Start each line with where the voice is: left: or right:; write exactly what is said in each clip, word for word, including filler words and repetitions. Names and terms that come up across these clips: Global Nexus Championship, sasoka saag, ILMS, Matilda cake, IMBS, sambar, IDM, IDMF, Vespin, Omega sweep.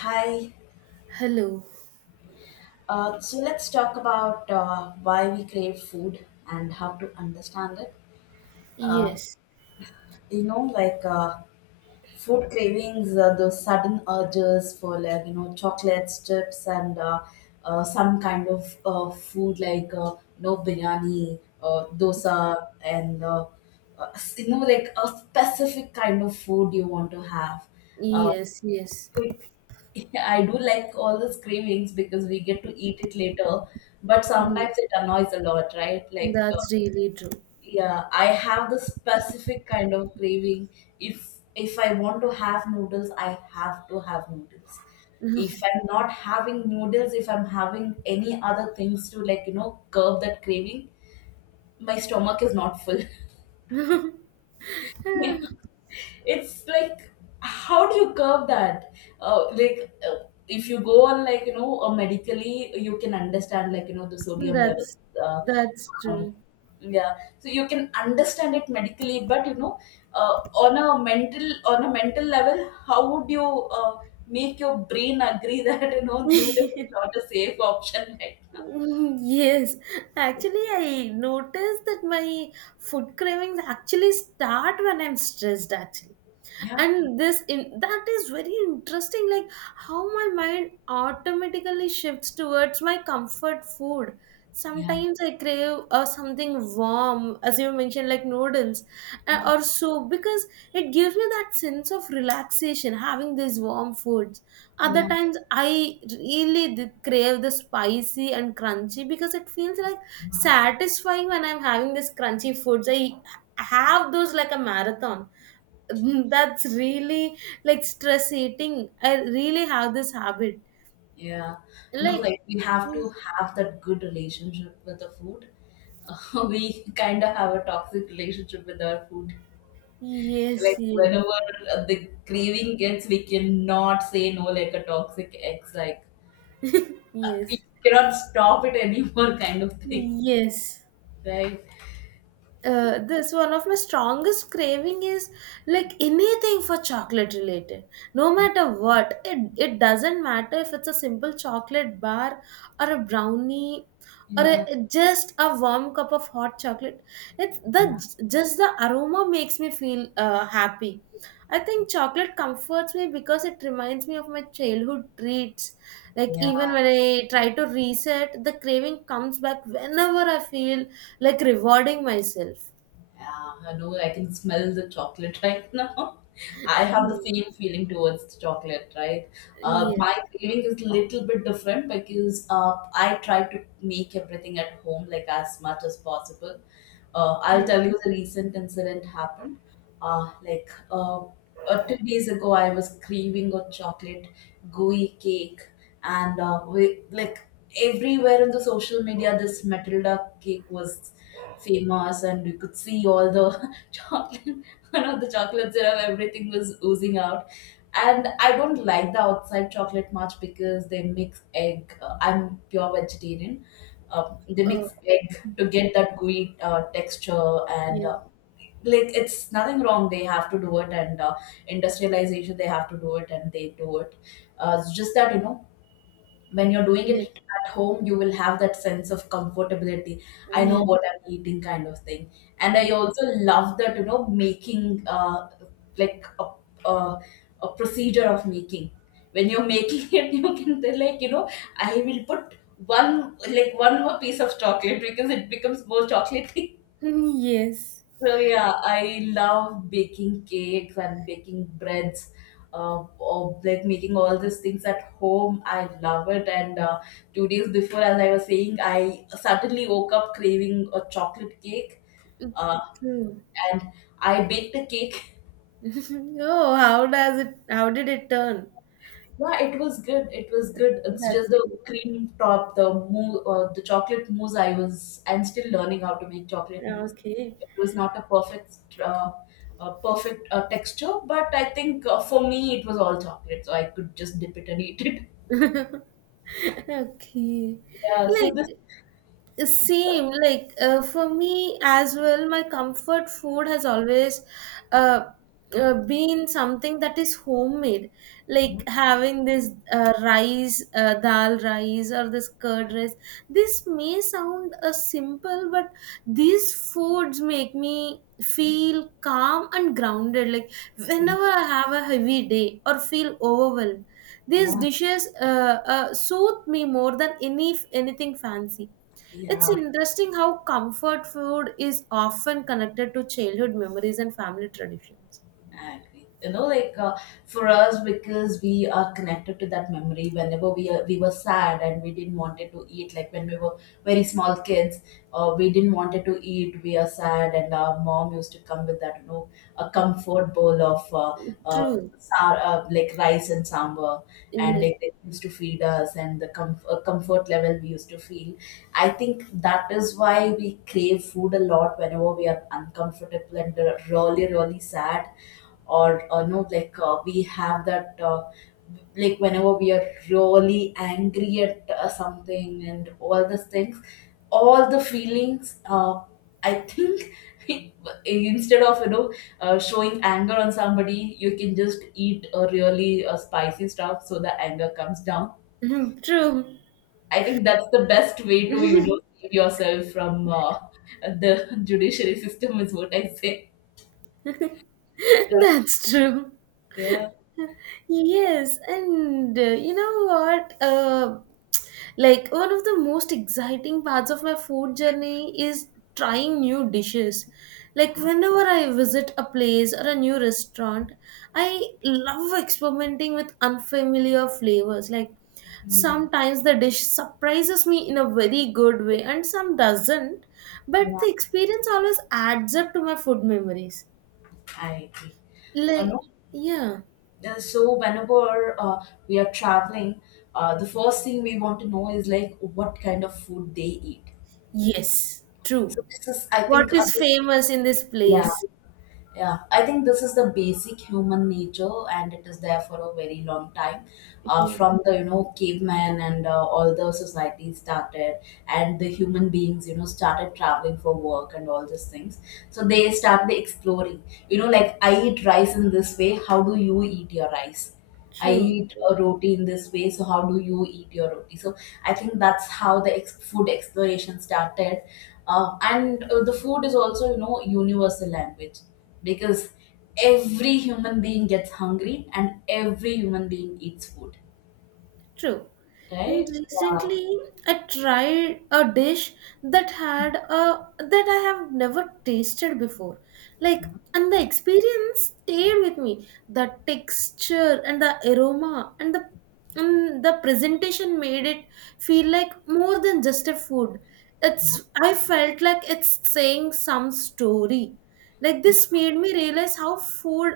left: Hi.
right: Hello.
left: Uh, so let's talk about uh, why we crave food and how to understand it. Uh,
right: Yes.
left: you know, like uh, food cravings, uh, those sudden urges for like you know chocolates, chips, and uh, uh, some kind of uh, food like uh, no biryani, uh, dosa, and uh, uh, you know like a specific kind of food you want to have.
right: Yes. Yes.
left: Like, I do like all the cravings because we get to eat it later, but
right: Yes.
left: sometimes it annoys a lot, right? Like, uh,
right: That's really true.
left: yeah, I have the specific kind of craving. If if I want to have noodles, I have to have noodles. If I'm not having noodles, if I'm having any other things to like, you know, curb that craving, my stomach is not full. It's like, how do you curb that? uh, like uh, if you go on like you know uh, medically, you can understand like you know the sodium levels.
right: That's
left: uh,
right: that's
left: um,
right: true.
left: yeah, so you can understand it medically, but you know uh, on a mental on a mental level, how would you uh, make your brain agree that you know noodle is not a safe option right now?
right: Yes. Actually, I noticed that my food cravings actually start when I'm stressed, actually.
left: Yeah,
right: And this in that is very interesting, like how my mind automatically shifts towards my comfort food.
left: yeah,
right: Sometimes I crave uh, something warm, as you mentioned, like noodles, uh,
left: yeah,
right: or soup, because it gives me that sense of relaxation having these warm foods. Other
left: yeah.
right: times I really d- crave the spicy and crunchy, because it feels like satisfying when I'm having this crunchy foods. I have those like a marathon. Mm, that's really like stress eating. I really have this habit.
left: Yeah. No,
right: Like,
left: like we have
right: mm,
left: to have that good relationship with the food. We kind of have a toxic relationship with our food.
right: yes,
left: Like
right: yes,
left: whenever uh, the craving gets, we cannot say no like a toxic ex. Like, uh,
right: yes,
left: we cannot stop it anymore, kind of thing,
right: yes.
left: right?
right: Uh, this one of my strongest craving is like anything for chocolate related. No matter what, it it doesn't matter if it's a simple chocolate bar, or a brownie, or
left: Yeah.
right: a, just a warm cup of hot chocolate. It's the just the aroma makes me feel uh, happy. I think chocolate comforts me because it reminds me of my childhood treats. Like
left: Yeah.
right: even when I try to reset, the craving comes back whenever I feel like rewarding myself.
left: Yeah, I know. I can smell the chocolate right now. I have the
right: Mm.
left: same feeling towards the chocolate, right? Uh, my
right: Yes.
left: craving is a little bit different because uh, I try to make everything at home like as much as possible. Uh, I'll
right: Yes.
left: tell you the recent incident happened. Uh, like uh, uh, two days ago, I was craving a chocolate gooey cake, and uh, we like, everywhere in the social media, this Matilda cake was famous, and you could see all the chocolate, one of the chocolate syrup, everything was oozing out. And I don't like the outside chocolate much because they mix egg. uh, I'm pure vegetarian. Um, they
right: Oh.
left: mix egg to
right: Mhm.
left: get that gooey uh, texture, and
right: Yes.
left: uh, like, it's nothing wrong, they have to do it, and uh, industrialization, they have to do it, and they do it. Uh, it's just that, you know, when you're doing
right: Yes.
left: it at home, you will have that sense of comfortability. I know
right: Yes.
left: what I'm eating, kind of thing. And I
right: Yes.
left: also love that, you know, making uh, like a, a, a procedure of making, when you're making it, you can tell, like you know, I will put one like one more piece of chocolate because it becomes more chocolate.
right: Yes.
left: So yeah, I love baking cakes and baking breads, uh, or like making all these things at home. I love it. And uh, two days before, as I was saying, I suddenly woke up craving a chocolate cake. Uh,
right: True.
left: and I baked a cake.
right: Oh, how does it? How did it turn?
left: Yeah, it was good. It was good. It's
right: That's
left: just the
right: great.
left: cream top, the mou uh, the chocolate mousse. I was, I'm still learning how to make chocolate mousse.
right: Okay.
left: It was not a perfect, uh, uh, perfect uh, texture, but I think uh, for me it was all chocolate, so I could just dip it and eat it.
right: Okay.
left: Yeah. So this.
right: Like, same, like uh, for me as well, my comfort food has always uh, uh, been something that is homemade,
left: Yeah.
right: like having this uh, rice, uh, dal rice, or this curd rice. This may sound uh, simple, but these foods make me feel calm and grounded. Like whenever I have a heavy day or feel overwhelmed, these
left: Yeah.
right: dishes uh, uh, soothe me more than any anything fancy. It's
left: Yeah.
right: interesting how comfort food is often connected to childhood memories and family traditions.
left: I agree. You know, like, uh, for us, because we are connected to that memory. Whenever we are, we were sad and we didn't wanted to eat, like when we were very small kids, uh, we didn't wanted to eat. We are sad, and our mom used to come with that, you know, a comfort bowl of uh, uh,
right: True.
left: sa- uh like rice and sambar, and
right: Yes.
left: like they used to feed us, and the com uh, comfort level we used to feel. I think that is why we crave food a lot whenever we are uncomfortable and uh, really, really sad, or uh, no like uh, we have that uh, like whenever we are really angry at uh, something and all these things, all the feelings. uh, I think instead of you know uh, showing anger on somebody, you can just eat a really uh, spicy stuff so the anger comes down.
right: True.
left: I think that's the best way to you know save yourself from uh, the judiciary system, is what I say. Yeah.
right: That's true.
left: Yeah.
right: Yes, and uh, you know what? Uh, like, one of the most exciting parts of my food journey is trying new dishes. Like whenever I visit a place or a new restaurant, I love experimenting with unfamiliar flavors. Like
left: Mm.
right: sometimes the dish surprises me in a very good way, and some doesn't. But
left: Yeah.
right: the experience always adds up to my food memories.
left: I agree. You
right: Like,
left: know.
right: yeah.
left: Uh, so whenever uh, we are traveling, uh, the first thing we want to know is like what kind of food they eat.
right: Yes, true.
left: So this is, I
right: What
left: think, uh,
right: is
left: this,
right: famous in this
left: yeah.
right: place?
left: Yeah, I think this is the basic human nature, and it is there for a very long time. Uh,
right: Yeah,
left: from the you know caveman and uh, all the societies started, and the human beings you know started traveling for work and all these things. So they started exploring. You know, like I eat rice in this way. How do you eat your rice? I
right: true,
left: eat
right: true,
left: a roti in this way. So how do you eat your roti? So I think that's how the ex- food exploration started. Uh, and uh, the food is also you know universal language, because every human being gets hungry and every human being eats food,
right: true. And
left: right? Yeah,
right: recently, I tried a dish that had a that I have never tasted before. Like, and the experience stayed with me. The texture and the aroma and the and the presentation made it feel like more than just a food. It's, I felt like it's saying some story. Like this made me realize how food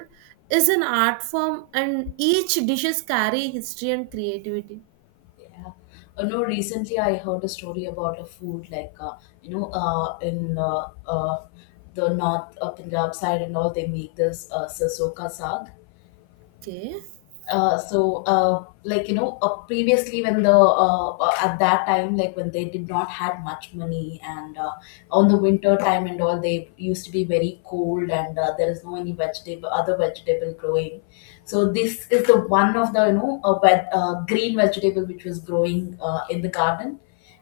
right: is an art form and each dishes carry history and creativity.
left: yeah. Uh, no, recently I heard a story about a food like, uh, you know uh, in uh, uh, the north uh, Punjab side and all, they make this uh, sasoka saag.
right: Okay.
left: Uh, so uh, like you know uh, previously when the uh, uh, at that time, like when they did not had much money, and uh, on the winter time and all, they used to be very cold, and uh, there is no any vegetable, other vegetable growing. So this is the one of the you know a wet, uh, green vegetable which was growing uh, in the garden.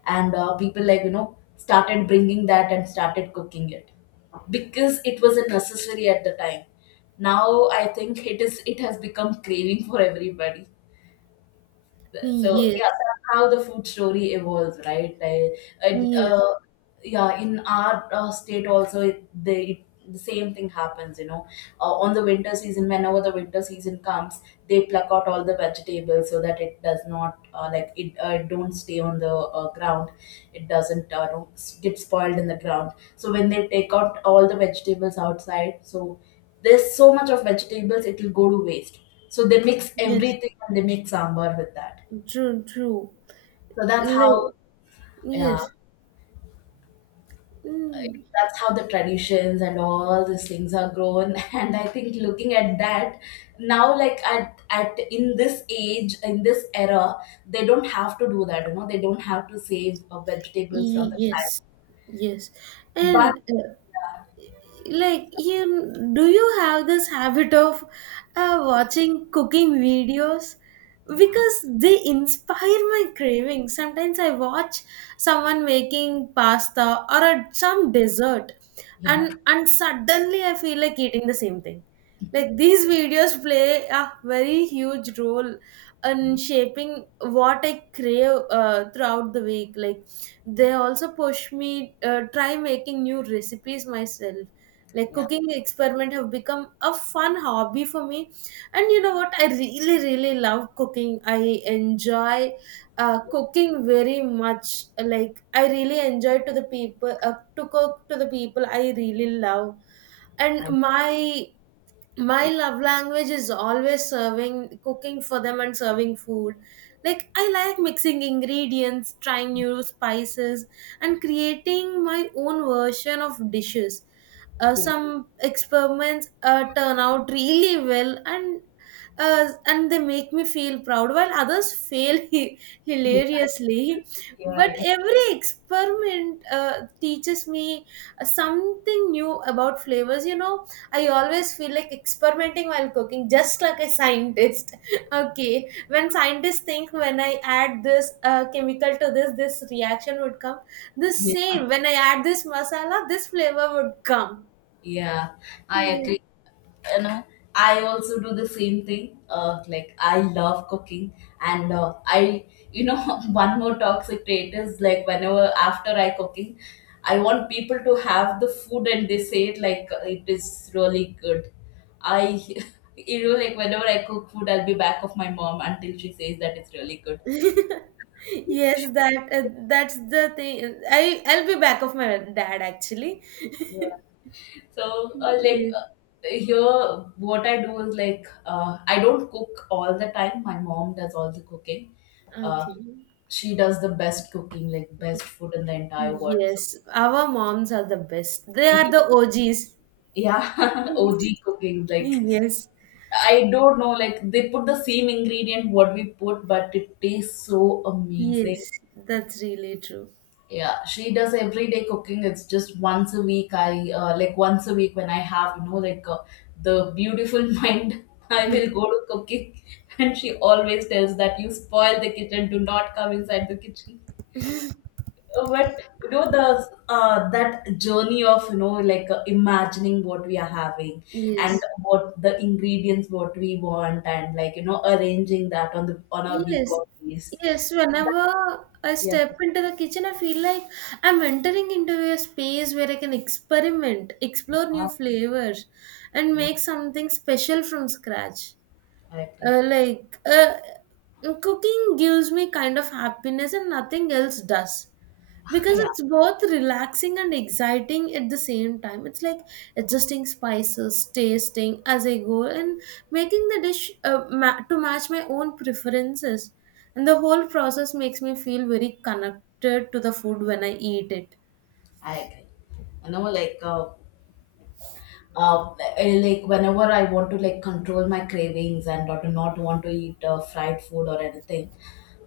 left: And uh, people like you know started bringing that and started cooking it, because it was a necessary at the time. Now I think it is it has become craving for everybody. So yeah,
right: Yes.
left: that's how the food story evolves, right? I, and
right: Yes.
left: uh, yeah, in our uh, state also, it, they, it, the same thing happens. You know, uh, on the winter season, whenever the winter season comes, they pluck out all the vegetables so that it does not uh, like it uh, don't stay on the uh, ground. It doesn't uh, don't s- get spoiled in the ground. So when they take out all the vegetables outside, so there's so much of vegetables, it will go to waste. So they mix
right: Yes.
left: everything and they make sambar with that.
right: True, true.
left: So that's how,
right: Like,
left: yeah,
right: yes. Mm,
left: that's how the traditions and all these things are grown. And I think looking at that now, like at at in this age, in this era, they don't have to do that. You know, they don't have to save uh, vegetables from
right: y-
left: the plant.
right: yes. Yes.
left: But
right: And uh, like, you do you have this habit of uh, watching cooking videos, because they inspire my craving. Sometimes I watch someone making pasta or a, some dessert,
left: yeah,
right: and and suddenly I feel like eating the same thing. Like these videos play a very huge role in shaping what I crave uh, throughout the week. Like they also push me uh, try making new recipes myself. Like
left: yeah,
right: cooking experiment have become a fun hobby for me. And you know what, I really really love cooking. I enjoy uh, cooking very much. Like I really enjoy to the people uh, to cook to the people I really love. And
left: I
right: my my love language is always serving cooking for them and serving food. Like I like mixing ingredients, trying new spices, and creating my own version of dishes. Uh,
left: see.
right: some experiments uh, turn out really well, and uh, and they make me feel proud, while others fail hi-
left: Yeah,
right: hilariously. But
left: yeah,
right: every experiment uh, teaches me something new about flavors, you know. I always feel like experimenting while cooking, just like a scientist. Okay, when scientists think when I add this uh, chemical to this, this reaction would come. The
left: yeah.
right: same when I add this masala, this flavor would come.
left: Yeah, I
right: Yeah.
left: agree. You know, I also do the same thing. Uh, like, I love cooking, and uh, I, you know, one more toxic trait is like whenever after I cooking, I want people to have the food and they say it like uh, it is really good. I, you know, like whenever I cook food, I'll be back of my mom until she says that it's really good.
right: Yes, that uh, that's the thing. I I'll be back of my dad actually.
left: So, uh, like
right: Yes.
left: uh, here, what I do is like, uh, I don't cook all the time. My mom does all the cooking. Uh,
right: Okay.
left: she does the best cooking, like best food in the entire world. So,
right: Yes, our moms are the best. They are the O Gs.
left: yeah, O G cooking. Like,
right: Yes.
left: I don't know, like they put the same ingredient what we put, but it tastes so amazing.
right: Yes, that's really true.
left: Yeah, she does everyday cooking. It's just once a week. I uh, Like once a week when I have, you know, like, uh, the beautiful mind, I will go to cooking. And she always tells that you spoil the kitchen, do not come inside the kitchen. Uh, but you know the uh, that journey of you know like uh, imagining what we are having and
right: Yes,
left: what the ingredients what we want and like you know arranging that on the on our week
right: yes,
left: off days.
right: yes.
left: That,
right: Whenever I
left: yeah.
right: step into the kitchen, I feel like I'm entering into a space where I can experiment, explore new
left: Ah,
right: flavors, and make something special from scratch.
left: I agree.
right: Uh, like, uh, cooking gives me kind of happiness and nothing else does, because
left: Yeah.
right: it's both relaxing and exciting at the same time. It's like adjusting spices, tasting as I go, and making the dish uh, ma- to match my own preferences, and the whole process makes me feel very connected to the food when I eat it.
left: I agree. You know, like, uh, uh, eh, like whenever I want to like control my cravings, and or to not want to eat uh, fried food or anything,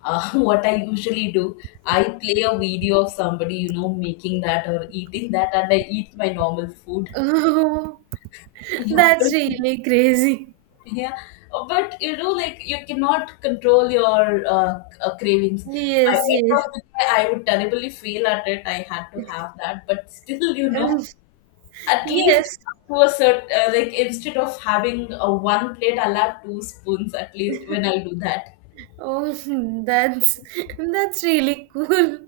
left: uh, what I usually do, I play a video of somebody you know making that or eating that, and I eat my normal food. Yeah.
right: That's
left: But,
right: really crazy.
left: yeah, Uh, but you know, like you cannot control your uh, c- uh, cravings. By
right: Yes,
left: end
right: yes.
left: of the day, I would terribly fail at it. I had to have that, but still, you know, at
right: Yes.
left: least to a certain uh, like, instead of having a one plate, I'll have two spoons at least when I do that.
right: Oh, that's that's really cool.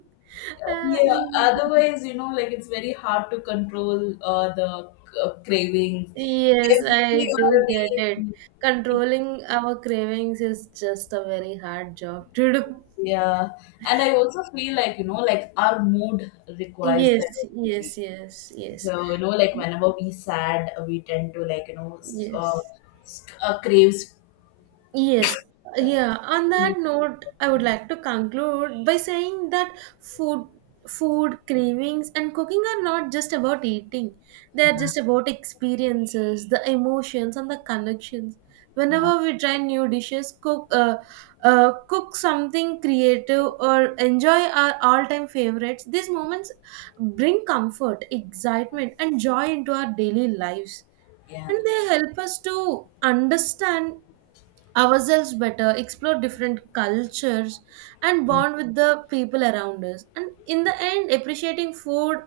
right: Uh,
left: Yeah,
right: y-
left: otherwise you know like it's very hard to control uh, the uh, cravings
right: yes,
left: every
right: I do
left: other
right: get it.
left: day.
right: Controlling our cravings is just a very hard job to do.
left: Yeah. And I also feel like you know like our mood requires that
right: Yes,
left: every week.
right: yes, yes, yes,
left: So you know like whenever we sad, we tend to like you know s- uh,
right: yes.
left: s- uh, craves.
right: Yes,
left: Sorry,
right: yeah. On that
left: sweets.
right: note, I would like to conclude by saying that food, food cravings, and cooking are not just about eating. They are
left: Yeah.
right: just about experiences, the emotions, and the connections. Whenever we try new dishes, cook, uh, uh, cook something creative, or enjoy our all-time favorites, these moments bring comfort, excitement, and joy into our daily lives,
left: Yeah,
right: and they help us to understand ourselves better, explore different cultures, and bond with the people around us. And in the end, appreciating food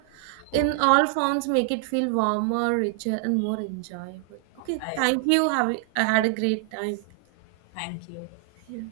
right: in all forms make it feel warmer, richer, and more enjoyable. Okay,
left: I
right: thank you. Have I had a great time.
left: thank you.
right: Yeah.